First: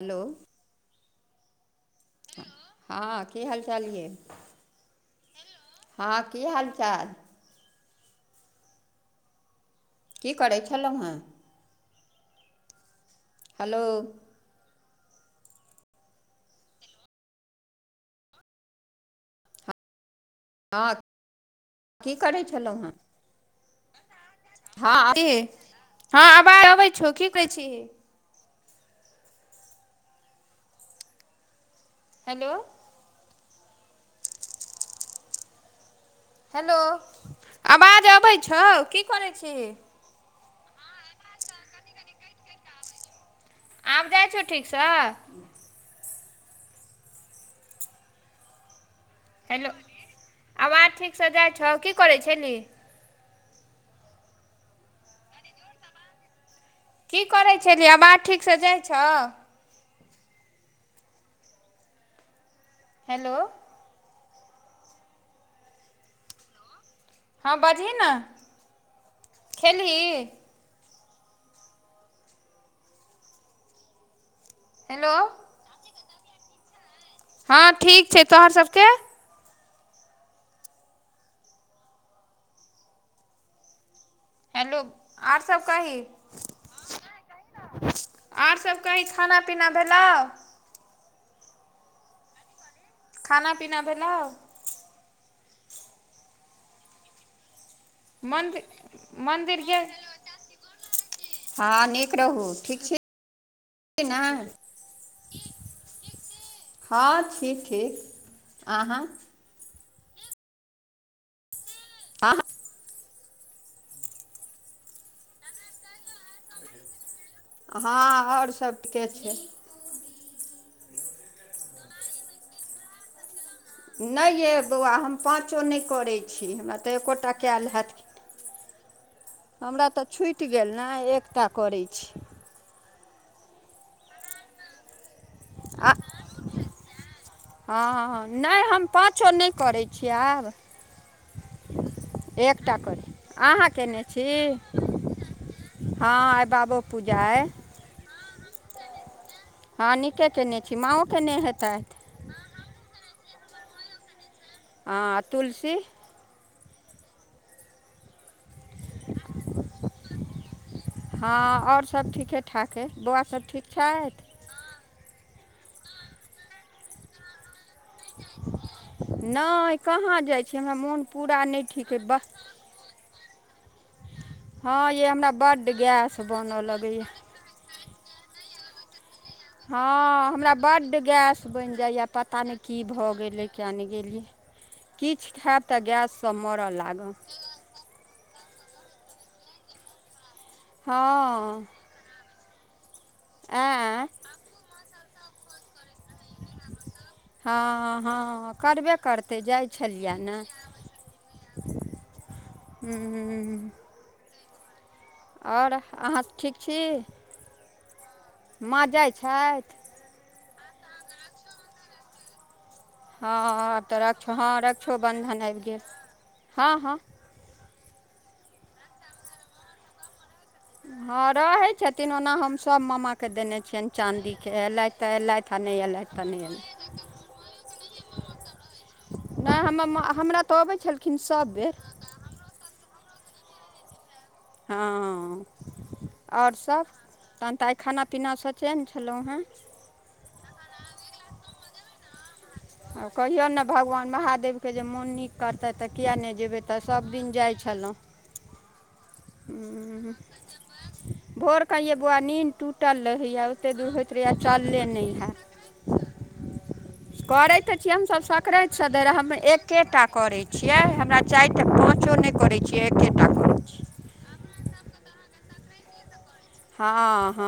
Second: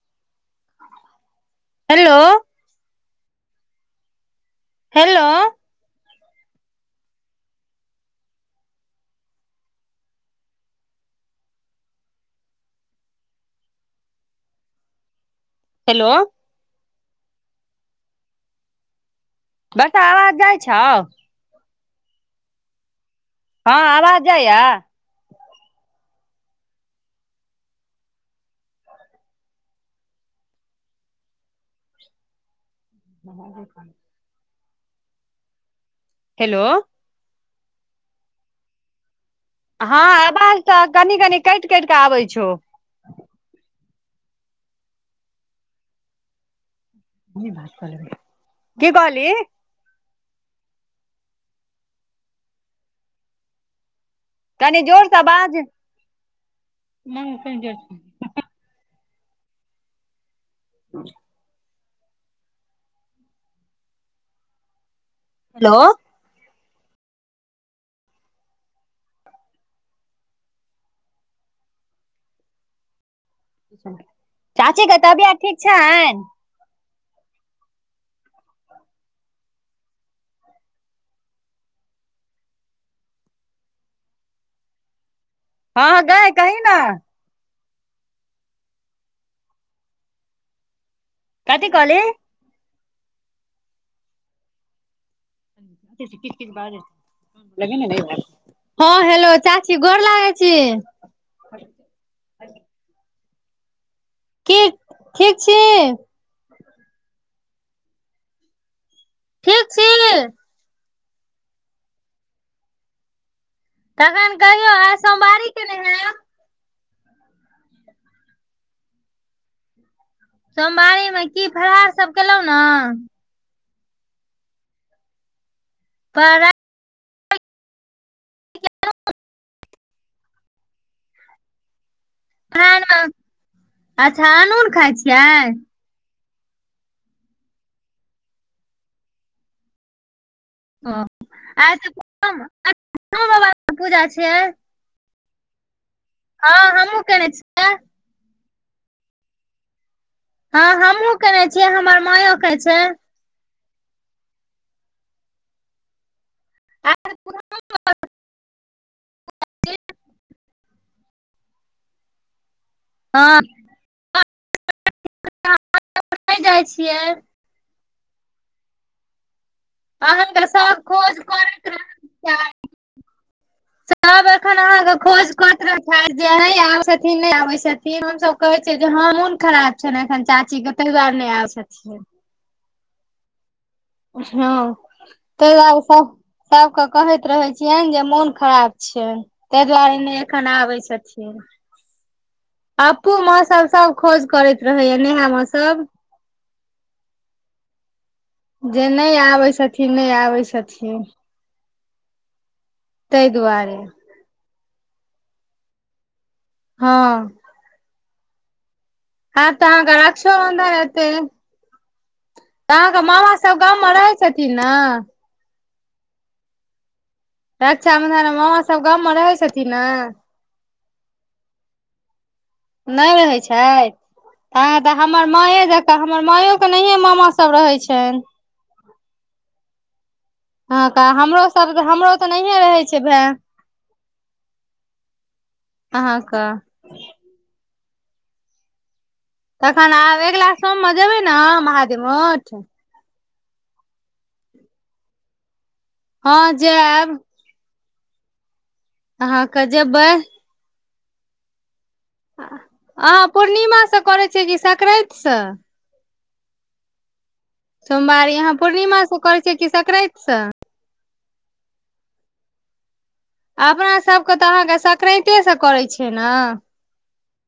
Hello hello हँ की हाल चाल यै? हेलो हँ की हाल चाल? की करै छेलौ हेँ हलो हेलो बस आवाज जैय अहाॅं की करै छेलौ हेँ? हँ आवाज जाइया? हँ हँ की हॅं आवाज जाइ छौ की कहै छीही? हेलो [unintelligible] हेलो आवाज अबै छौ, की करै छीही? हँ आवाज तऽ कनि कनि कैट कैट कऽ आबै छौ। आब जाय छौ ठीक स? [unintelligible] बात कलेबै, की कहली? हेलो आवाज ठीक सँ जाय छौ, की करै छेलही? कनी जोर स बाज। की करै छैलही, अबाज ठीक स जाय छौ। [unintelligible] हेलो। हेलो। हांँ बाजीह नऽ। खेलही? चाचीके हेलो तबियत ठीक छैन? हाँ ठीक छैय। तोहर सबके? हेलो और सब कही? हँ गै कही ने [unintelligible] और सब कही खाना-पीना भेलौ? कथी कहली? खाना-पीना भेलोअ? किछ-किछ-किछ बाजे लगे ने रह। मन्दिर हाँ हेलो चाची गोर लागै छी। हां नीक रहू ठीक छी। [unintelligible] छी ना [unintelligible] [unintelligible] की ठीक छी हां ठीक-ठीक अहाँ। ठीक छी। अहाँ तखन कहियौ आइ सोमवारी के ने हय? हाँ और सब ठीके छैय। सोमवारी मे की फलहार सब केलों न? ने ये बौआ हम पाँचो ने करै छी फलाहार हमरा तऽ एकोटा कयल हैत हमरा तऽ छूट गेल न एकटा करै छी। [unintelligible] अच्छा अन उन खााय छियै आय। आ [unintelligible] हाँ-हाँ ने हम पांचों ने करै छीये आब। ओ आइ तऽ पूजा एकटा करी। अहाँ पूजा केयने छी? छियै हाँ आइ हँ बाबो हमहुँ पूजा केने ऐय। छियै हाँ नीके केल हाँ हमहुँ केने छियै हमर माययो के छैय। हांँ तुलसी। हाँ और सभ ठीके-ठाके। बौआ सब ठीक छैथ? [unintelligible] ने जाइ छियै। [unintelligible] ने कहाँ अहाँके जाइ छीयै हमर सब मन पूरा ने ठीक है बस [unintelligible] सनाबे। अखन हँ अहाँके यै हमरा खोज कर बड्ड रहे गैस जे ने बनऽ आबै लगैए छथिन ने आबे छथिन हमसभ कहे छियै जे हाँ मन हाँ हमरा बड गैस आबै बन छथिन जाइया पता ने की भऽ गेलै किया नी। हँ किछ ताहि खायब तऽ गैससँ मरऽ लागब। चियान जे मन खराब छैय तेय दुआरे ने एखन आबै छथिन। हँ अपपू मामा सब-सब आँय खोज करैत रहेया नेहा मामा सब। [unintelligible] हाँ- हाँ जे करबे नहि करतै आबै जाइ छथिन नहि छलिया न आबै छथिन [unintelligible] [unintelligible] ताहि हुँ-हुँ-हुँ दुआरे और अहाँ के ठीक हँ छी? मा जाइत। आब त अहाँके राक्षोबन्धन एते। सब हाँ गाममे तऽ रहै रक्षा छथिन हाँ ने रक्षोबन्धन आब गेल हाँ-हाँ। रक्षाबंधन में मामा सब गाममे रहै छथिन न। ह रहै छथिन ओना हम ने मामाके रहै देने छैय छियनि चाँदीके हाँ तऽ अयलथि हमर अयलथि आ माए नहि जाके अयलथि हमर तऽ नहि अयलथि माँयोके नहिये मामा सब कियो रहै छैन। ने हमर मां हमरा तऽ अबै छलखिन हमरो सब बेर। हमरो तऽ नहिये रहै छै भै हँ अहाँके और सब तहन तऽ आइ खाना-पीना स चैन छलौ है तखन आब अगिला सोममे जेबै ने महादेव मठ ह कहियौन ने भगवान महादेवके जे मोननिक करतै तऽ किए नै हँ जेबै तऽ जायब सबदिन जाइ छलौ अहाँक क जेबै भोर कऽ यै बौआ निन्द टूटल अहाँ रहैए ओतेक दूर पूर्णिमासँ होइत करै रहैए छियै कि चलले नै संक्रान्तिसँ हैत करै तऽ छी हमसब सोमवारी अहाँ सक्रैतसँ धैर पूर्णिमासँ हम करै छियै कि एकेटा संक्रान्तिसँ करै छी यै हमरा चायटा पाँचो नहि करै छियै एके अपना सबके तऽ अहा सकरैतेसे करै छियै ने ह ह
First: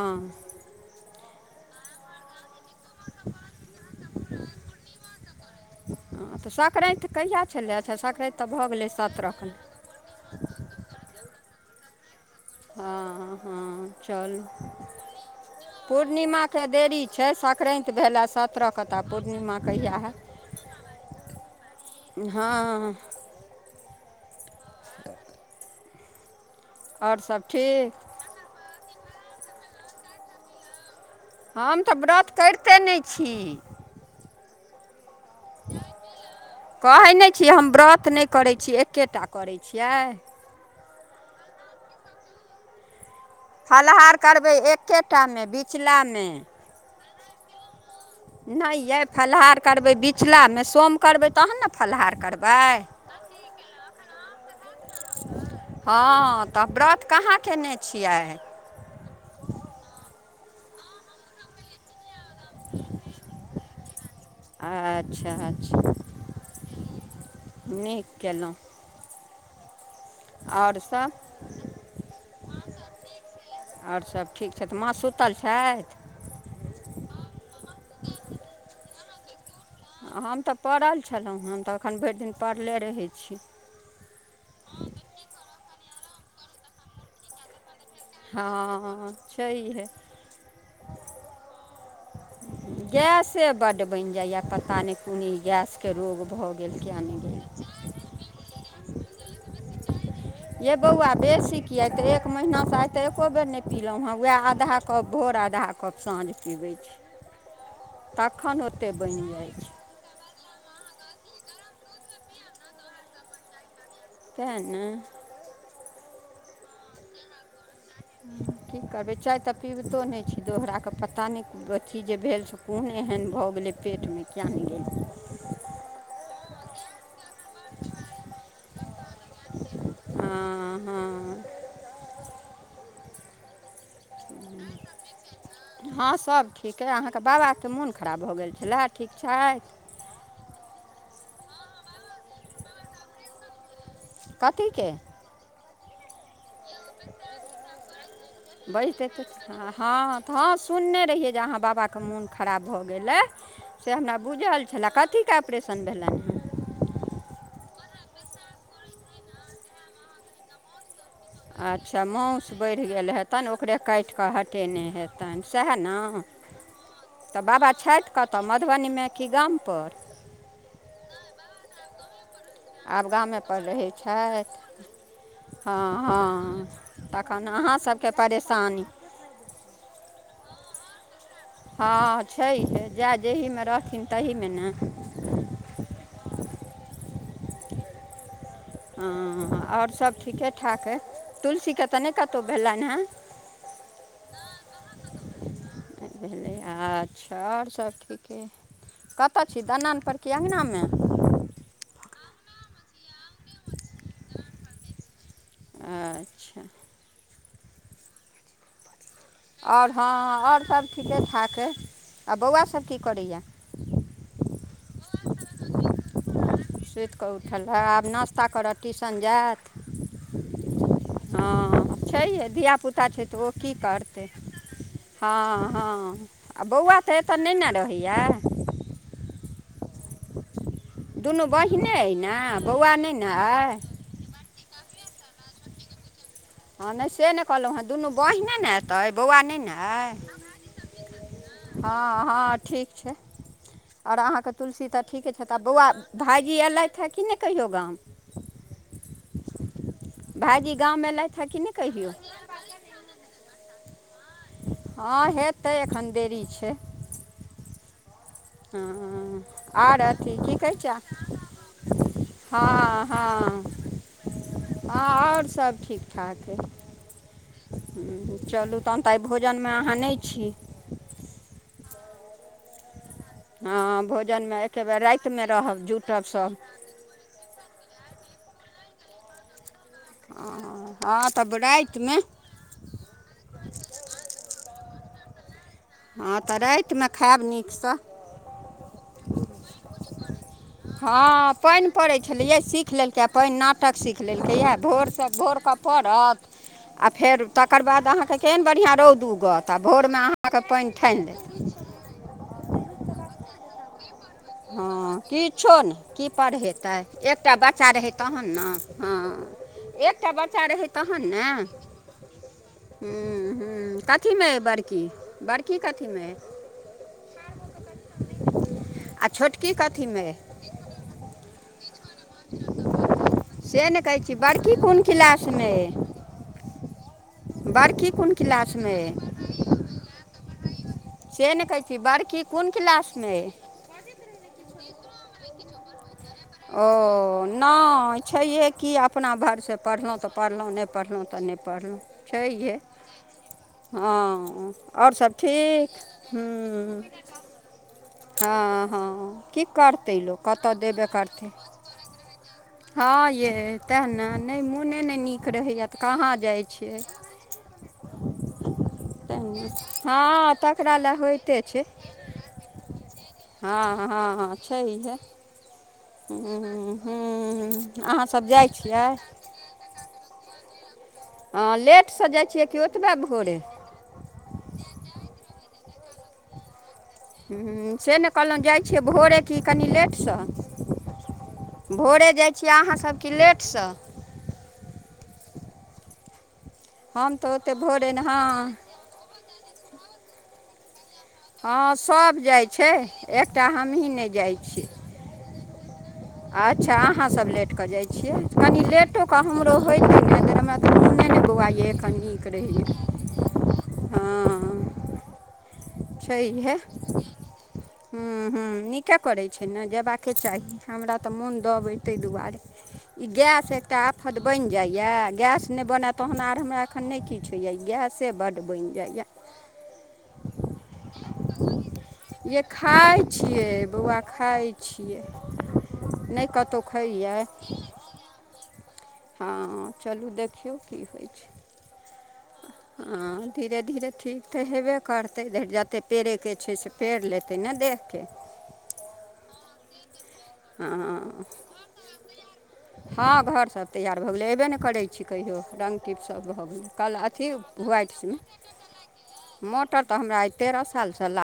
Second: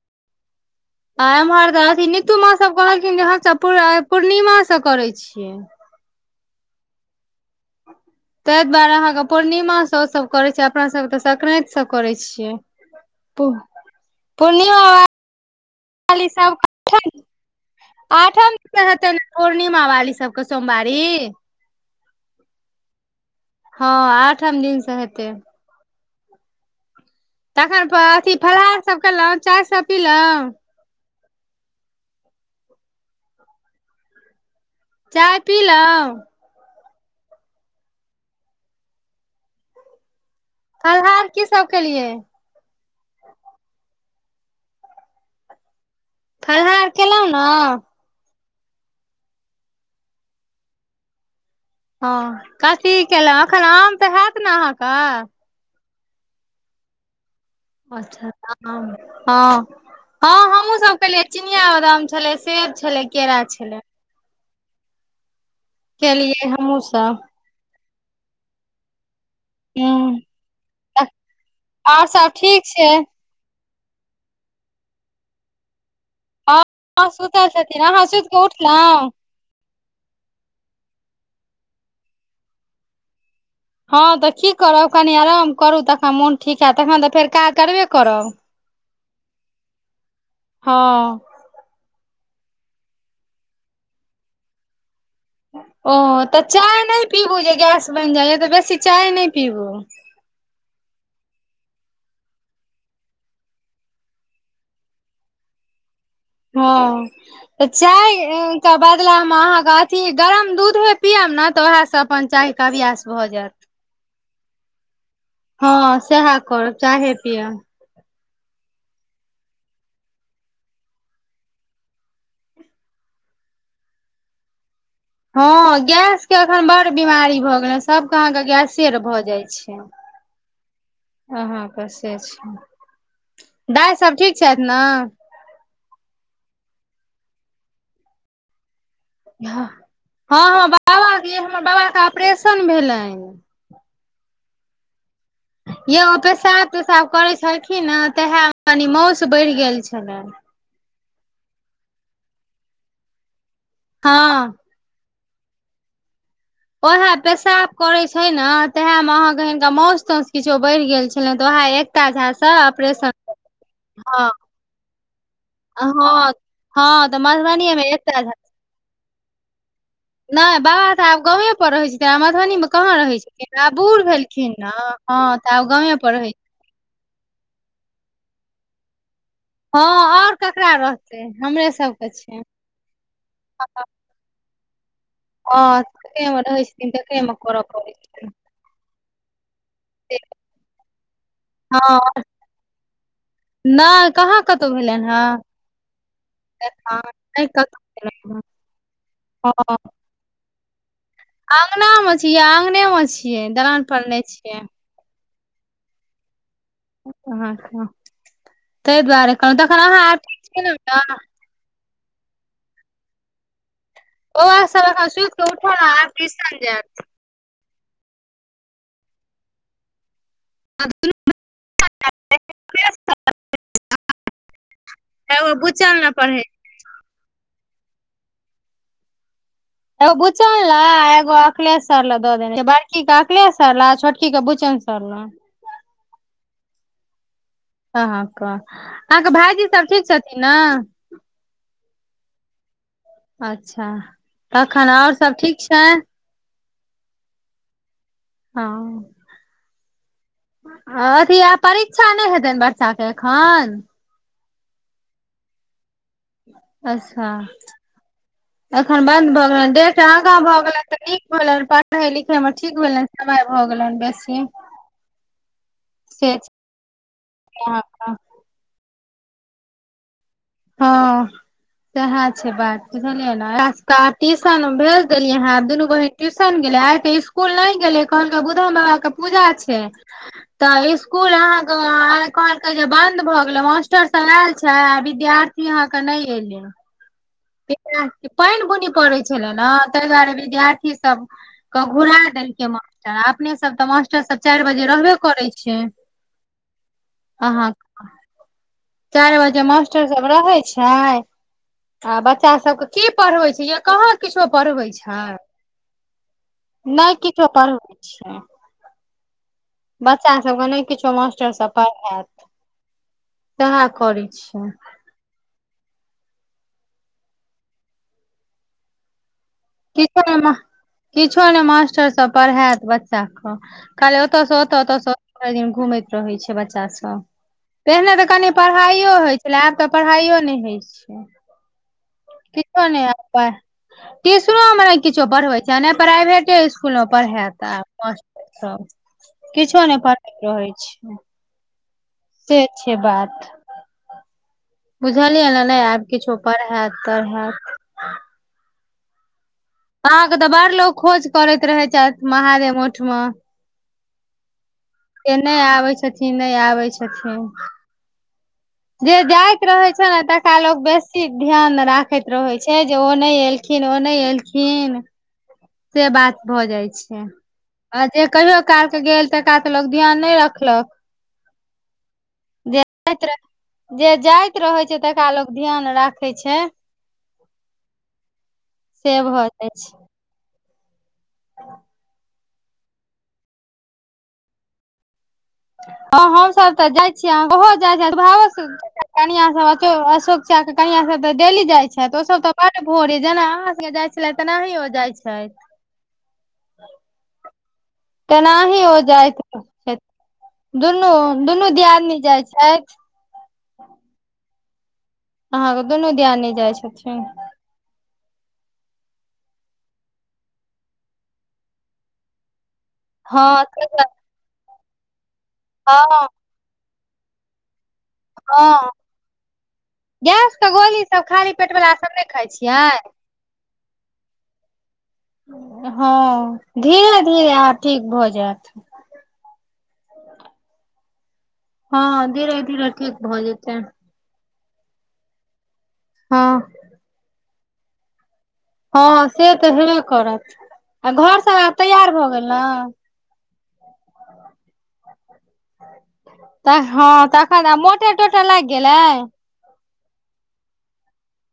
आ एम्हर तऽ अथि नितू माँ सब कहलखिन जे हमसब पूरा पूर्णिमा स करै छियै। हँ तऽ सक्रैत कहिया छलै अच्छा। सक्रैत ते द्वारे अहाँके पूर्णिमा स सब करे छै अपना सब त संक्राति से करै छियै ह ह चलू पूर्णिमा वाली सब पूर्णिमाके देरी छै सक्रैत भेलए आठम दिन सत्तरह से क तऽ हेतै ने पूर्णिम पूर्णिमा कहिया वाली सबके हेत सोमवारी ह ह आठम दिनसँ हेतै ओर सब तखन ठीक फ अथि फलहार सब केलौ चाय सब पीलौ हम तऽ व्रत करिते नै छी चाय पीलउ कहै नहि छी हम व्रत नै करै छी एकेटा करै छियै फलहार कि सब केलियै फलहार करबे एकेटामे बिचलामे फलहार केलउ न नै ये फलहार करबै बिचलामे सोम करबै तहन न ह कथी केलौ एखन आम तऽ हैत ने अहाँके हँ तऽ व्रत कहाँ केने छियै अच्छा तऽ आम ह ह हमहुँ सब केेलिय चिनियाबदाम छलै सेब छलै केरा छलै अच्छा अच्छा केलियै हमहू सब नीक केलउ [inaudible] और सब आर सब ठीक छै। और सब ठीक छथि माँ सुतल छथि। हँ सुतल छथि, आहाँ सुतिकऽ उठलहुँ। हम तऽ परल छलहुँँ हम तऽ एखन भरि दिन पड़ले रहैत छी ह तऽ की करब, कनि आराम करू, तखन मोन ठीक होयत, तखन तऽ फेर काज करबे कर। हाँ छै है हँ गेसे बड्ड बनि जाइए पता नहि कोन ई गेसके ओ रोग तऽ भऽ गेल, चाय कियैक नहि पीबू जे गेलियै? गैस बनि जाइय तऽ बेसी चाय नै पीबू यै बौआ बेसी किया तऽ एक महिनासँ आइ तऽ एको बेर नहि पीलहुँए व आधा कप भोर आधा कप परसाने हँ तऽ चायके ओतेक बदला बनि मे जाइ छै आहाका की गरम दूधे पियब न तऽ ओएहसँ अपन चायके अभ्यास भऽ जायत सेह ने हँ सेहे करब चाहे पिअब की करबै चाय तऽ पीबितो नहि छी दोहरा कऽ पता नहि अथी जे भेल से कोन एहन भऽ गेलै पेटमे कियान नहि गेलिए हँ, गैसके अखन बड़ बीमारी भऽ गेलै, सबके अहाँके गैसे भऽ जाइ छै। हँ हँ अहाँके से छै दाय सब ठीक छथि न हँ सभ ठीक अइ अहाँके बाबाके मोन खराब भऽ गेल छलए ठीक छथि हँ हँ बाबा के हमर बाबा के ऑपरेशन भेलनि कथीके यई पेशाब तेसाब करैत छलखिन हेँ तएहे कनी बाजि मौस देतै बढ़ि गेल छलनि हँ तऽ हँ सुनने रहियै जे अहाँ बाबा के मोन खराब भऽ गेलै से हमरा हँ बुझल। छलै कथीके ऑपरेशन भेलनि हँ ओएहे पेशाब करै छै ने, तेहेमे अहाँके हिनका माउस-ताउस किछो बढ़ि गेल छै। अच्छा माउस बढ़ि गेल हेतनि ओकरे काटि हँ कऽ हटेने हेतनि सएह न हँ हँ तऽ बाबा मधुबनीये मे छथि एकता झा कहतऽ मधुबनीमे कि गामपर नहि बाबा तऽ आब गांवे पर रहै किये मधुबनीमे कहाँ आब रहै गामेपर छथिन, आब रहै बुढ़ छथि भेलखिन ने, हँ तऽ आब हँ गामे पर रहै। हँ तखन अहाँसभके परेशानी हँ आओर ककरा रह हँ छैहे जाए जेहमे रहथिन तहीमे ने हँ, जकरामे रहै छथिन तकरामे करऽ पड़ै छै। हँ आओर सभ ठीके ठाक अइ तुलसीके हँ तऽ नहि कतहु भेलनि हे, नहि कहा कतहु नहि कहाँ कतहु भेलनि हेँ भेलनि हे। भेलै अच्छा नहि आओर कतहु सभ ठीके भेलनि कतय छी, दलानपर कि आँगनामे? आँगनामे छियै, आँगनेमे छियै, दलानपर नहि छियै। अच्छा अच्छा ताहि दुआरे कहलहुँ तखन आओर अहाँ हँ आब ठीक आओर छलहुँ सभ ने ठीके ठाक ऐ आ बौआसभ की करैए बउवा सब एखन सुइत कऽ उठऽ ले आब ट्यूशन जेत सुतिकऽ उठलए, आब नास्ता करतऽ, ट्यूशन जायत। हँ छैहे धियापुता छै तऽ ओ की करतै एगो हँ बुच्चल ने हँ पढ़े आ बौआ तऽ एतऽ नइ ने रहैया एगो बुच्चन लै एगो दुनू अखिलेश बहिने सर अइ लग दऽ ने देने छै बौआ बड़की नहि के ने अखिलेश सर अइ लग छोट की के बुचन सर लंग। हं नहि से नहि कहलहुँ हेँ दुनू अहाँके बहिने ने एतय अइ अहाँके बौआ नहि भाईजी ने सब ठीक अइ। छथिन ने हँ हँ ठीक छै। अच्छा आओर अहाँके तुलसी तखन तऽ आओर ठीके सब छैथ आ ठीक छै बौआ भाइजी ऐलथि हे कि नहि कहियौ गाम। हँ भाइजी आ गाम अथी अयलथि हे अ कि नहि कहियो परीक्षा नहि हेतइन ब च्चा के एखऽन हँ हेतै एखन देरी छै। अच्छा हँ एखन बन्द भऽ गेलनि डेट आर आगाँ अथी की भऽ कहै गेलनि छै तऽ नीक भेलनि पढ़नाय लिखनाय मे हँ ठीक भेलनि। समय हँ भऽ गेलैन बेसी। हँ आओर सभ ठीक ठाक अइ। आ हा हां हूँ चलू तहन तऽ आइ भोजनमे अहाँ नहि छी। हँ सएह छै बात। बुझलियै ना एकरा हँ सब के आइ भोजनमे ट्यूशन मे एके बेर भेज देलियै रातिमे हैं आब रहब दुनू बहीन जुटब सब ट्यूशन गेलै आइ त इस्कूलो इस्कूल नहि गेलै कहल कै बुधन बाबा के पूजा छियैन तऽ हँ हँ इसकुल तब अहाँके रातिमे अहा जे बंद भऽ गेले मास्टर सब आयल छै आ विद्यार्थी अहां के नहि एले टमे खायब नीकस। पानि बुनी पड़ै छलै ने ताहि दुआरे विद्यार्थी सब हँ क पानि घुरा पड़ै छलैए देलकै सीख मास्टर आ लेलकै अपने सब तऽ मास्टर सब चारि बजे रहबे करै भोर क छै परत आ फेर अहाँ तकर बाद अहांके केहन‌ बढियां रौद चारि बजे उगत आ मास्टर भोरमे सब रहै अहाँके पानि छै ठानि लेत आ बच्चा सब के की पढ़बै छै यै कहाँ किछो पढ़बै छै हँ किछो नहि की पढ़ेतै नहि किछो एकटा बच्चा पढ़बै रहै छै तहन न हँ एकटा बच्चा सबके नहि रहय किछो तहन ने मास्टर सब पढ़ायत हूं सएह हूं करै कथीमे अइ छै बड़की, बड़की कथीमे अइ? आ छोटकी कथीमे किछो अइ? नहि किछो नै मास्टर सब पढ़ैत बच्चा क से ने कहै खाली छी ओतए स बड़की ओत ओत कोन स भरि क्लासमे दिन अइ घुमैत रहै छै बच्चा सब बड़की पहिने तऽ कोन कनि क्लासमे पढ़ाइयो अइ होइ छलै आब तऽ पढ़ाइयो नहि होइ छै। से नहि कहै छी बड़की कुन किछो नहि क्लासमे आब अइ? ट्यूशनो मे नहि किछो पढ़बै छै नहि प्राइवेटे [unintelligible] स्कुल मे ओ पढ़ायत आब नहि मास्टर छैहे सब कि आब अपना भरसे किछो नहि पढ़लहुँ तऽ पढ़ैत रहै पढ़लहुँ नहि छै पढ़लहुँ तऽ नहि पढ़लहुँ से छैहे छै बात हँ आओर सब बुझलियै ने नहि ठीक आब किछो पढैत हूँ तढैत हँ हँ की करतै अहाँके लोक तऽ बड़ कतऽ लोक देबे खोज करतै, करैत रहै छथि महादेव मठ मे हँ यै तै ने नहि मोने नहि से नीक रहैए आबै तऽ कहाँ छथिन नहि जाइ आबै छियै छथिन जे तै जाइत नै रहै छै ने हँ लोक तकरा लए बेसी होइते ध्यान छै। राखैत रहै छै जे ओ नहि हँ एलखिन ओ हँ नहि हँ एलखिन छैहे से बात भऽ जाइ हूँ छै हूँ आ अहाँ जे सब कहियो जाइ काल क छियै गेल तऽ तेकरा त लोक ध्यान नहि रखलक हँ लेटसँ जाइ छियै कि जे ओतबे भोरे? जे जाइत रहै छै तकरा लोक ध्यान राखै छै। हम्म से न कहलुॅं जाइ छियै से भोरे भऽ कि जाइ कनि छै लेटसँ भोरे जाइ छी अहाँसभ कि लेटसँ हँ हम सब तऽ जाइ छियै, हम तऽ ओहो ओतेक भोरे जाइछत [inaudible] नहि और सब हँ बच्चा के कनिया सब तऽ डेली जाय हँ छत ओ सभ सब तऽ जाइ बड छै भोरे जेना एकटा अहाॅं सब के जाय हमहीँ नहि छले जाइ तेनाहे छियै ओ जाय छत। अच्छा अहाँ सब लेट कऽ जाइ छिय कनि तेनाही ओ लेटोे के जाइत हमरो छथि। होइते न लेकिन हमरा तऽ दुनू मोने ने बौआ दुनू ये एखन दियादनी नीक जाइ रहियै। छथि हां। अहाँके दुनू दियादनी जाइ छथिन हम्म-हम्म नीके करै छै ने जेबाके चाही हमरा तऽ मोन दब अइ तइ दुआरे [inaudible] इ गैस एकटा आफत बन जाइये, गैस ने बने हँ तहन आर हमरा एखन ने किछ होया इ गैस से बड बइन जाइए गैसके गोलीसभ खाली पेटवला सभ नयि खाइ जे छियै? खाइ छियै बौआ खाइ छियै नहि हँ, कतहु धीरे खइयै धीरे आ ठीक भऽ जेत हँ चलू देखियौ की होइ छै। हँ धीरे धीरे ठीक भऽ हँ धीरे जेतै। धीरे ठीक तऽ हेबे करतै जतेक हँ पेड़ेके छै से पेड़ लेतै ने देहके हँ से तऽ हेबे करत आ हँ घर सब आब तैयार भऽ गेल न हँ घर सब तैयर भऽ गेलै एबे नयि करै छी कहियो रंग किछ सब भऽ तऽ गेलै। कल हँ अथी तखन आब मोटर ह्वाइटमे टोटर लाइग गेलै? मोटर त हमरा आइ तेरह सालसँ ला